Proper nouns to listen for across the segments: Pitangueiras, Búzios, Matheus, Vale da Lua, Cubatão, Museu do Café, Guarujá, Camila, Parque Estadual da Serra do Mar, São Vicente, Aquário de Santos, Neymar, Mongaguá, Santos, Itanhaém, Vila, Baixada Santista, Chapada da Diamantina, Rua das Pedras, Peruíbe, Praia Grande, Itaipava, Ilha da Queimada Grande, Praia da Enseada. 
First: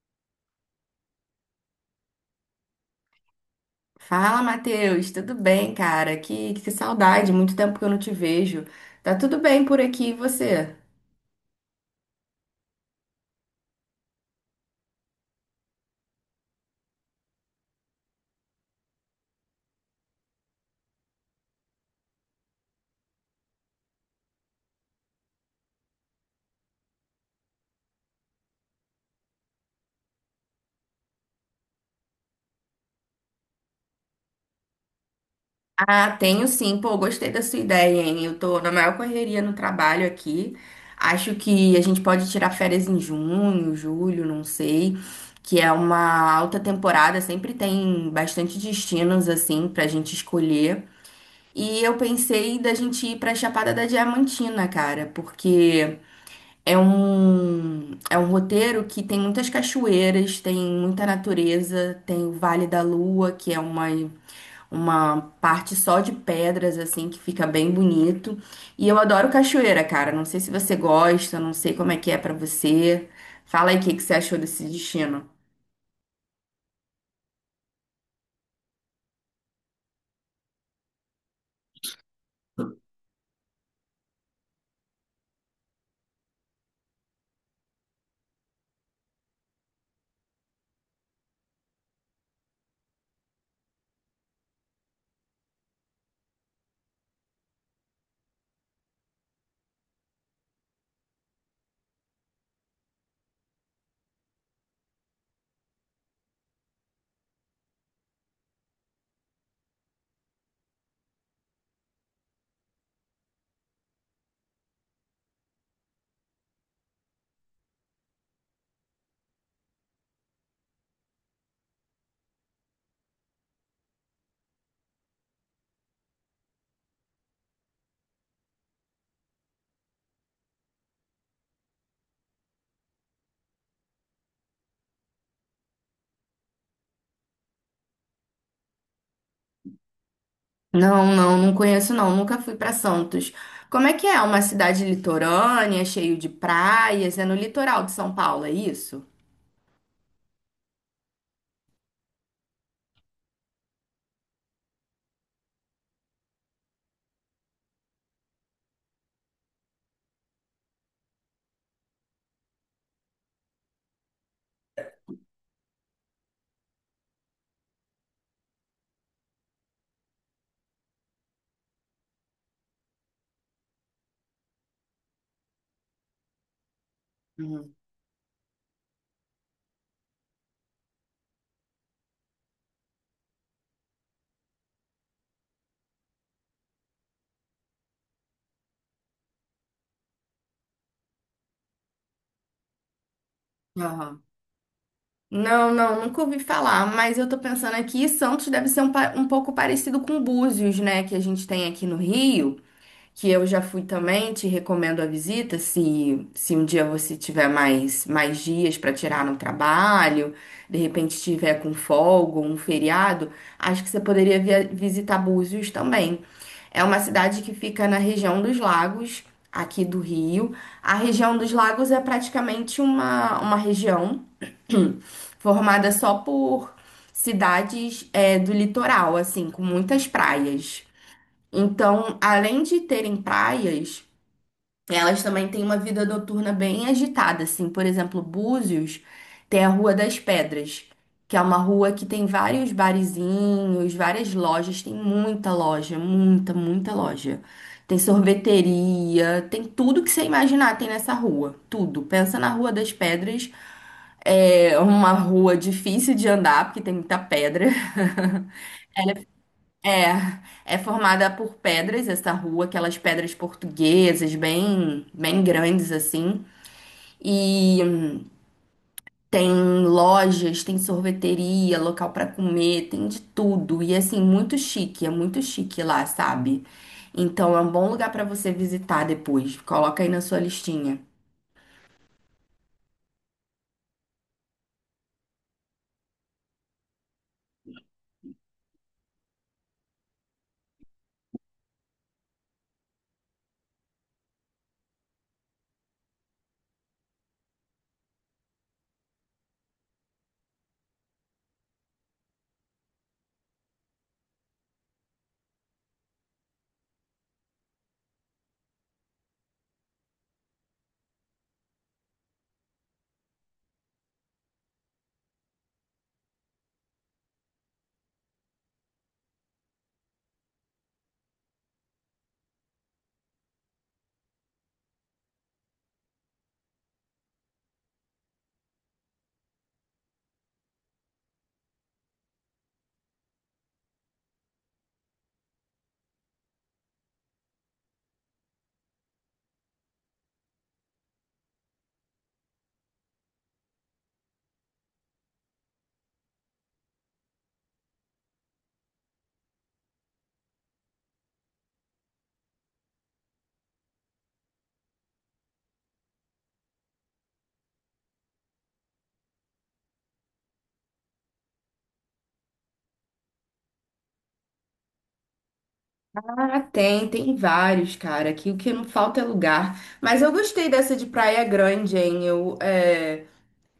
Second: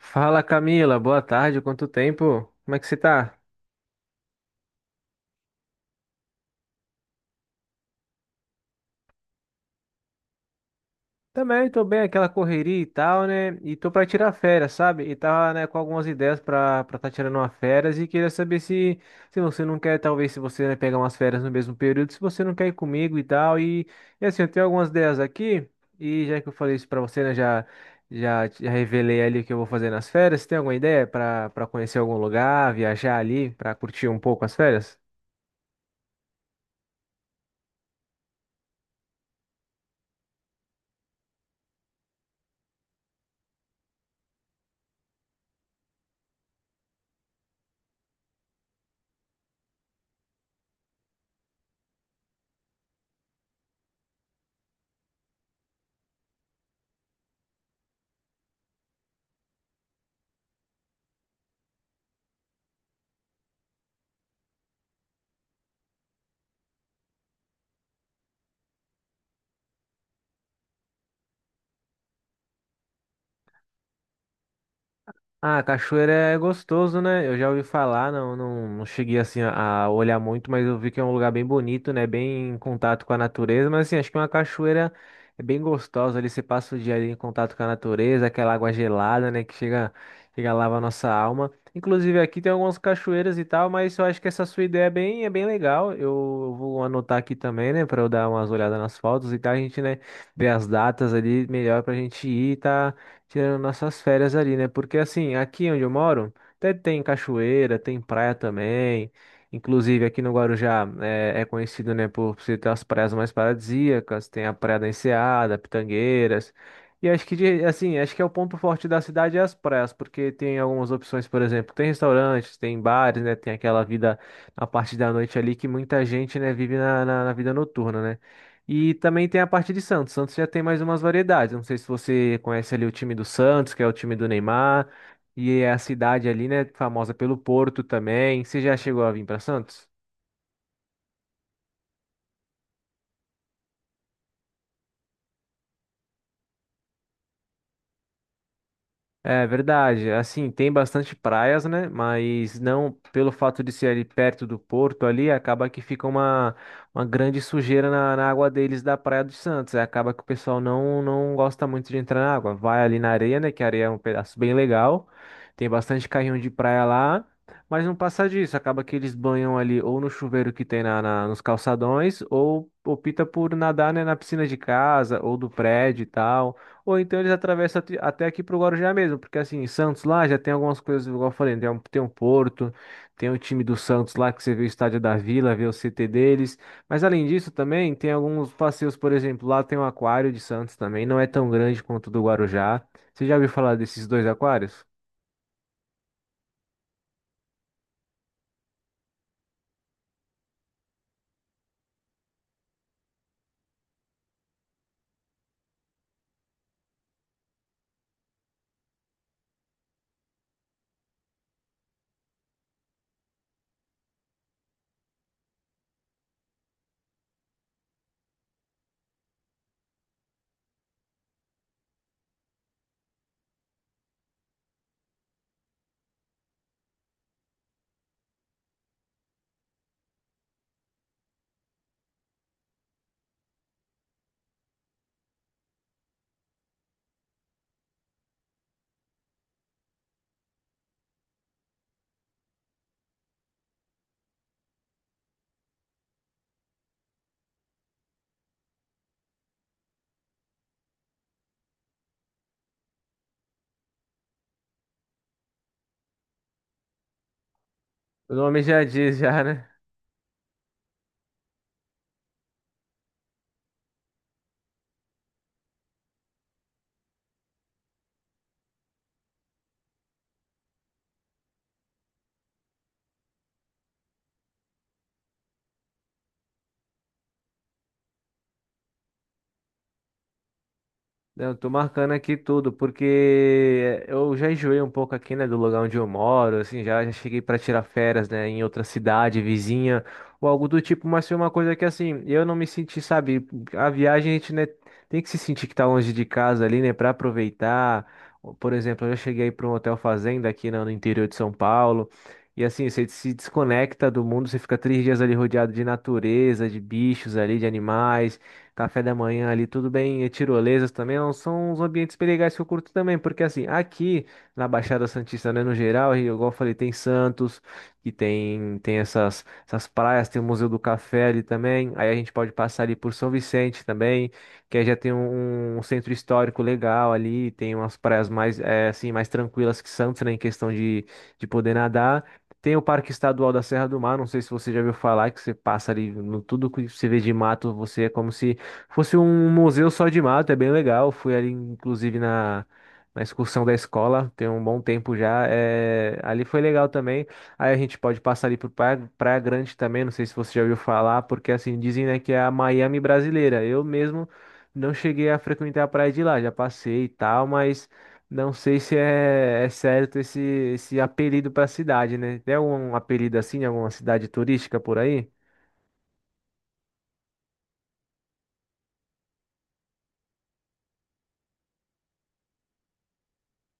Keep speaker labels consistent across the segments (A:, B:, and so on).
A: Fala Camila, boa tarde, quanto tempo? Como é que você tá?
B: Fala, Matheus, tudo bem, cara? Que saudade, muito tempo que eu não te vejo. Tá tudo bem por aqui, e você?
A: Também tô bem, aquela correria e tal, né? E tô pra tirar férias, sabe? E tava, né, com algumas ideias pra tá tirando uma férias e queria saber se, se você não quer, talvez, se você, né, pegar umas férias no mesmo período, se você não quer ir comigo e tal. E assim, eu tenho algumas ideias aqui e já que eu falei isso pra você, né, já, já revelei ali o que eu vou fazer nas férias. Você tem alguma ideia pra conhecer algum lugar, viajar ali, pra curtir um pouco as férias?
B: Ah, tenho sim, pô, gostei da sua ideia, hein? Eu tô na maior correria no trabalho aqui. Acho que a gente pode tirar férias em junho, julho, não sei, que é uma alta temporada, sempre tem bastante destinos assim pra gente escolher. E eu pensei da gente ir pra Chapada da Diamantina, cara, porque é um roteiro que tem muitas cachoeiras, tem muita natureza, tem o Vale da Lua, que é uma parte só de pedras, assim, que fica bem bonito. E eu adoro cachoeira, cara. Não sei se você gosta, não sei como é que é pra você. Fala aí o que que você achou desse destino.
A: Ah, cachoeira é gostoso, né? Eu já ouvi falar, não, não, não cheguei assim a olhar muito, mas eu vi que é um lugar bem bonito, né? Bem em contato com a natureza, mas assim, acho que uma cachoeira é bem gostosa ali, você passa o dia ali em contato com a natureza, aquela água gelada, né? Que chega, chega a lavar a nossa alma. Inclusive aqui tem algumas cachoeiras e tal, mas eu acho que essa sua ideia é bem legal. Eu vou anotar aqui também, né? Pra eu dar umas olhadas nas fotos e tal, a gente, né, ver as datas ali melhor pra gente ir, tá? Tirando nossas férias ali, né? Porque assim, aqui onde eu moro, até tem cachoeira, tem praia também. Inclusive aqui no Guarujá é, é conhecido, né, por ser ter as praias mais paradisíacas, tem a Praia da Enseada, Pitangueiras. E acho que assim, acho que é o ponto forte da cidade é as praias, porque tem algumas opções, por exemplo, tem restaurantes, tem bares, né, tem aquela vida na parte da noite ali que muita gente, né, vive na, na vida noturna, né? E também tem a parte de Santos. Santos já tem mais umas variedades. Não sei se você conhece ali o time do Santos, que é o time do Neymar, e é a cidade ali, né, famosa pelo Porto também. Você já chegou a vir para Santos?
B: Não, não, não conheço não, nunca fui pra Santos. Como é que é? Uma cidade litorânea, cheio de praias, é no litoral de São Paulo, é isso?
A: É verdade. Assim, tem bastante praias, né? Mas não pelo fato de ser ali perto do porto ali, acaba que fica uma grande sujeira na, na água deles da Praia dos Santos. Aí acaba que o pessoal não, não gosta muito de entrar na água. Vai ali na areia, né? Que a areia é um pedaço bem legal. Tem bastante carrinho de praia lá. Mas não passa disso. Acaba que eles banham ali ou no chuveiro que tem na, nos calçadões, ou opta por nadar, né, na piscina de casa ou do prédio e tal. Ou então eles
B: Uhum.
A: atravessam até aqui pro Guarujá mesmo, porque assim, em Santos lá já tem algumas coisas, igual eu falei, né? Tem um, tem um Porto, tem o time do Santos lá que você vê o estádio da Vila, vê o CT deles. Mas além disso também tem alguns passeios, por exemplo, lá tem um Aquário de Santos também, não é tão grande quanto o do Guarujá. Você já ouviu falar desses
B: Aham.
A: dois aquários?
B: Não, não, nunca ouvi falar, mas eu tô pensando aqui, Santos deve ser um, um pouco parecido com Búzios, né, que a gente tem aqui no Rio, que eu já fui também, te recomendo a visita, se um dia você tiver mais, mais dias para tirar no trabalho, de repente tiver com folga, um feriado, acho que você poderia visitar Búzios também. É uma cidade que fica na região dos lagos, aqui do Rio. A região dos lagos é praticamente uma região formada só por cidades é, do litoral, assim, com muitas praias. Então, além de terem praias, elas também têm uma vida noturna bem agitada, assim. Por exemplo, Búzios tem a Rua das Pedras, que é uma rua que tem vários barizinhos, várias lojas, tem muita loja, muita, muita loja. Tem sorveteria, tem tudo que você imaginar tem nessa rua, tudo. Pensa na Rua das Pedras, é uma rua difícil de andar, porque tem muita pedra.
A: O nome já diz já, né?
B: É, é formada por pedras essa rua, aquelas pedras portuguesas, bem, bem grandes assim. E tem lojas, tem sorveteria, local pra comer, tem de tudo. E assim, muito chique, é muito chique lá, sabe? Então é um bom lugar pra você visitar depois. Coloca aí na sua listinha.
A: Eu tô marcando aqui tudo, porque eu já enjoei um pouco aqui, né, do lugar onde eu moro, assim, já, já cheguei para tirar férias, né, em outra cidade, vizinha, ou algo do tipo, mas foi uma coisa que, assim, eu não me senti, sabe, a viagem a gente, né, tem que se sentir que tá longe de casa ali, né, para aproveitar. Por exemplo, eu já cheguei para um hotel fazenda aqui, né, no interior de São Paulo, e assim, você se desconecta do mundo, você fica 3 dias ali rodeado de natureza, de bichos ali, de animais, café da manhã ali, tudo bem, e tirolesas também, não são os ambientes bem legais que eu curto também, porque assim, aqui na Baixada Santista, né, no geral, e igual eu falei, tem Santos, que tem, tem essas, essas praias, tem o Museu do Café ali também, aí a gente pode passar ali por São Vicente também, que aí já tem um, um centro histórico legal ali, tem umas praias mais, assim, mais tranquilas que Santos, né, em questão de poder nadar. Tem o Parque Estadual da Serra do Mar, não sei se você já ouviu falar, que você passa ali no tudo que você vê de mato, você é como se fosse um museu só de mato, é bem legal. Fui ali, inclusive, na, na excursão da escola, tem um bom tempo já. É, ali foi legal também. Aí a gente pode passar ali por Praia, Praia Grande também, não sei se você já ouviu falar, porque assim, dizem, né, que é a Miami brasileira. Eu mesmo não cheguei a frequentar a praia de lá, já passei e tal, mas não sei se é, é certo esse, esse apelido para a cidade, né? Tem algum apelido assim, em alguma cidade turística por aí?
B: Ah, tem, tem vários, cara. Aqui o que não falta é lugar. Mas eu gostei dessa de Praia Grande, hein? Eu, é,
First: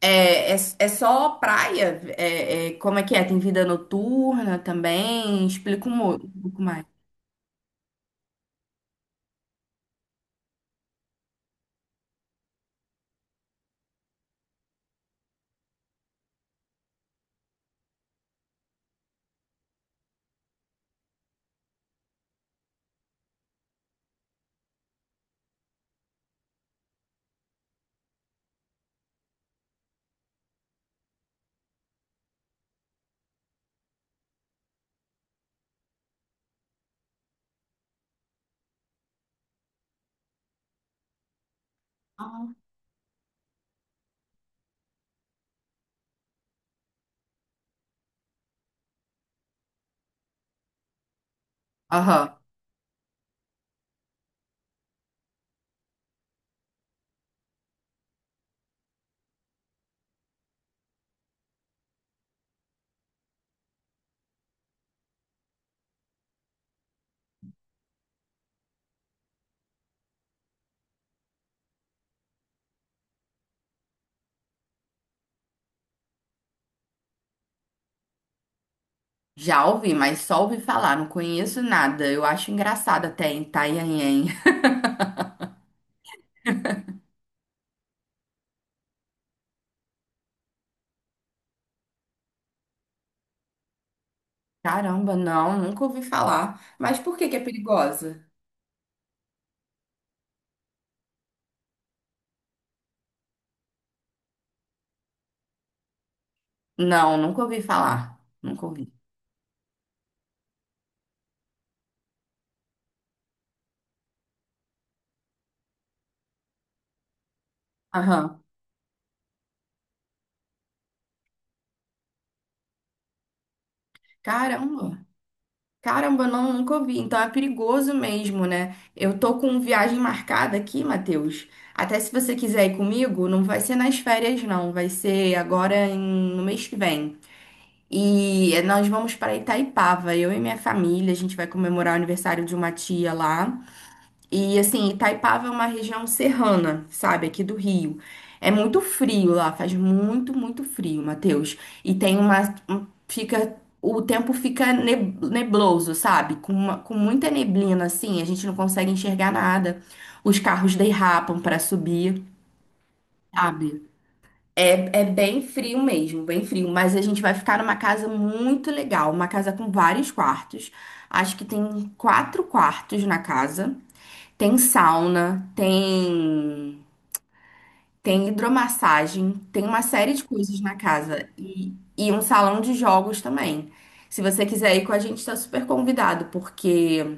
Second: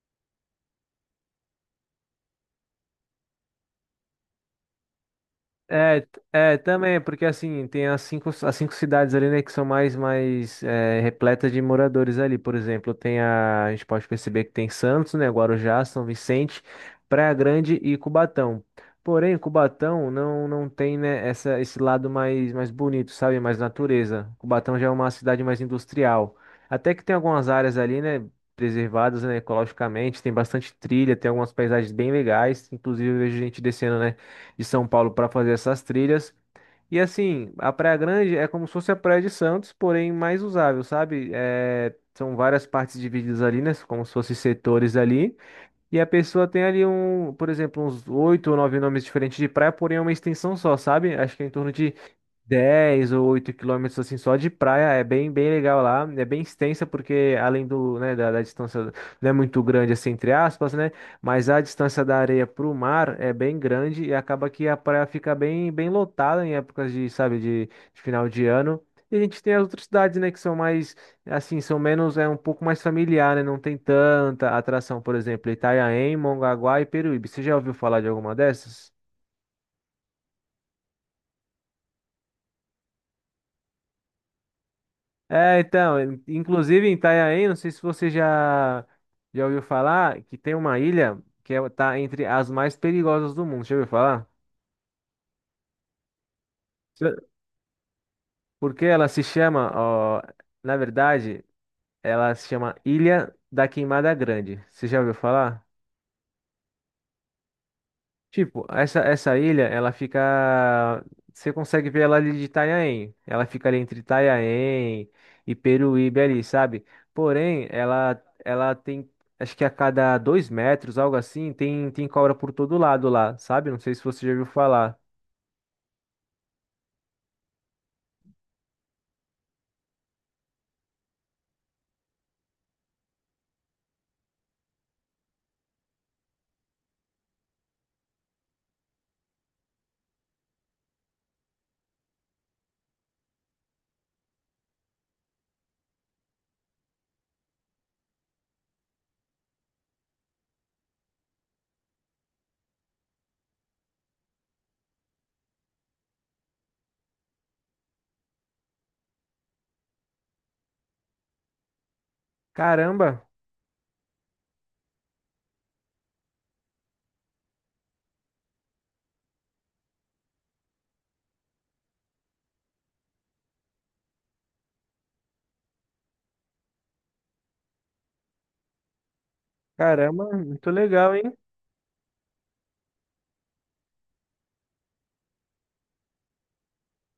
B: é só praia? É, é, como é que é? Tem vida noturna também? Explica um,
A: É,
B: um
A: é,
B: pouco mais.
A: também, porque assim, tem as 5, as 5 cidades ali, né, que são mais, mais é, repletas de moradores ali. Por exemplo, tem a gente pode perceber que tem Santos, né, Guarujá, São Vicente, Praia Grande e Cubatão. Porém, Cubatão não, não tem, né, essa, esse lado mais, mais bonito, sabe, mais natureza. Cubatão já é uma cidade mais industrial. Até que tem algumas áreas ali, né, preservadas, né, ecologicamente, tem bastante trilha, tem algumas paisagens bem legais, inclusive eu vejo gente descendo, né, de São Paulo para fazer essas trilhas. E assim, a Praia Grande é como se fosse a Praia de Santos, porém mais usável, sabe? É, são
B: Ah.
A: várias partes divididas ali, né? Como se fossem setores ali. E a pessoa tem ali um, por exemplo, uns 8 ou 9 nomes diferentes de praia, porém é uma extensão só, sabe? Acho que é em torno de
B: Aham.
A: 10 ou 8 quilômetros assim só de praia, é bem bem legal lá, é bem extensa porque além do, né, da, da distância não é muito grande assim entre aspas, né, mas a distância da areia para o mar é bem grande e acaba que a praia fica bem bem lotada em épocas de, sabe, de final de ano. E a gente tem as outras cidades, né, que são mais assim, são menos é um pouco mais familiar, né, não tem tanta atração, por exemplo, Itanhaém, Mongaguá e Peruíbe. Você já ouviu falar de alguma dessas?
B: Já ouvi, mas só ouvi falar, não conheço nada. Eu acho engraçado até em Itanhaém.
A: É, então, inclusive em Itanhaém, não sei se você já, já ouviu falar, que tem uma ilha que é, tá entre as mais perigosas do mundo. Já ouviu falar?
B: Caramba, não, nunca ouvi falar. Mas
A: Já.
B: por que que é perigosa?
A: Porque ela se chama, ó, na verdade, ela se chama Ilha da Queimada Grande. Você já ouviu falar?
B: Não, nunca ouvi falar.
A: Tipo,
B: Nunca ouvi.
A: essa ilha, ela fica. Você consegue ver ela ali de Itanhaém. Ela fica ali entre Itanhaém e Peruíbe ali, sabe? Porém, ela,
B: Aham.
A: ela tem. Acho que a cada 2 metros, algo assim, tem, tem cobra por todo lado lá, sabe? Não sei se você já ouviu falar.
B: Caramba. Caramba, não, nunca ouvi. Então é perigoso mesmo, né? Eu tô com viagem marcada aqui, Matheus. Até se você quiser ir comigo, não vai ser nas férias, não. Vai ser agora no mês que vem. E nós vamos para Itaipava, eu e minha família. A gente vai comemorar o aniversário de uma tia lá. E assim, Itaipava é uma região serrana, sabe, aqui do Rio. É muito frio lá, faz muito, muito frio, Matheus. E tem uma, fica, o tempo fica nebloso, sabe? Com com muita neblina assim, a gente não consegue enxergar nada. Os carros derrapam para subir,
A: Caramba,
B: sabe? É, é bem frio mesmo, bem frio, mas a gente vai ficar numa casa muito legal, uma casa com vários quartos. Acho que tem 4 quartos na casa. Tem sauna, tem hidromassagem, tem uma série de
A: caramba,
B: coisas
A: muito
B: na
A: legal,
B: casa
A: hein?
B: e um salão de jogos também. Se você quiser ir com a gente, está super convidado, porque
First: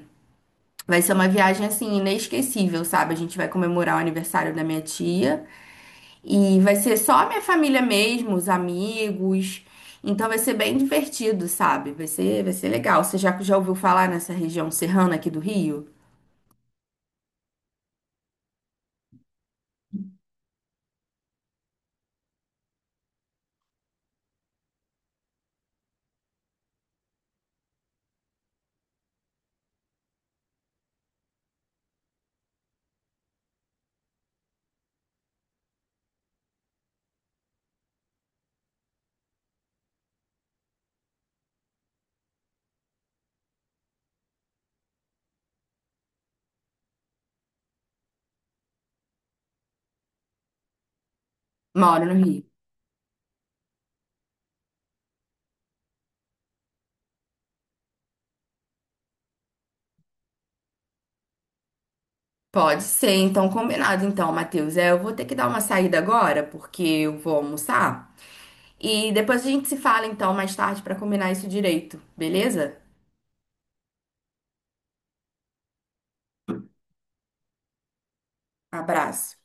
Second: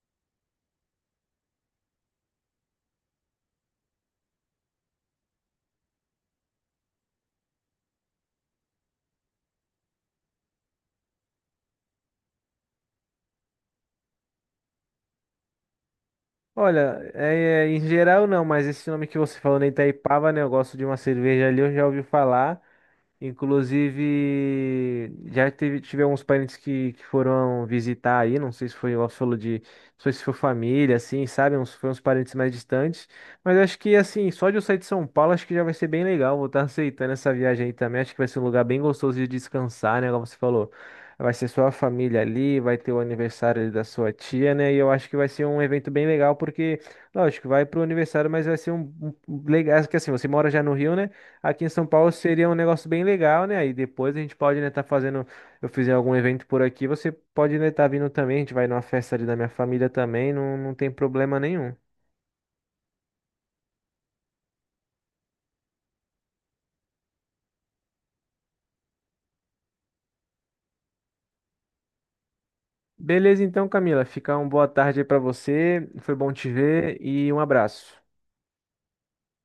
B: vai ser uma viagem assim inesquecível, sabe? A gente vai comemorar o aniversário da minha tia e vai ser só a minha família mesmo, os amigos. Então vai ser bem divertido, sabe? Vai ser legal. Você já, já ouviu falar nessa região serrana aqui do Rio?
A: Olha, é, é, em geral não, mas esse nome que você falou na Itaipava, né? Eu gosto de uma cerveja ali, eu já ouvi falar. Inclusive, já teve, tive alguns parentes que foram visitar aí, não sei se foi, igual você falou de, não sei se foi família, assim, sabe? Uns, foi uns parentes mais distantes. Mas acho que, assim, só de eu sair de São Paulo, acho que já vai ser bem legal. Vou estar aceitando essa viagem aí também. Acho que vai ser um lugar bem gostoso de descansar, né? Como você falou, vai ser sua família ali, vai ter o aniversário ali da sua tia, né? E eu acho que vai ser um evento bem legal, porque, lógico, vai pro aniversário, mas vai ser um, um legal, que assim, você mora já no Rio, né? Aqui em São
B: Moro
A: Paulo
B: no Rio.
A: seria um negócio bem legal, né? Aí depois a gente pode, né, tá fazendo, eu fizer algum evento por aqui, você pode, né, tá vindo também, a gente vai numa festa ali da minha família também, não, não tem problema nenhum.
B: Pode ser, então combinado. Então, Matheus, é, eu vou ter que dar uma saída agora, porque eu vou almoçar. E depois a gente se fala, então, mais tarde, para combinar isso direito, beleza?
A: Beleza então, Camila, fica uma boa tarde aí pra você, foi bom te ver e um abraço.
B: Abraço.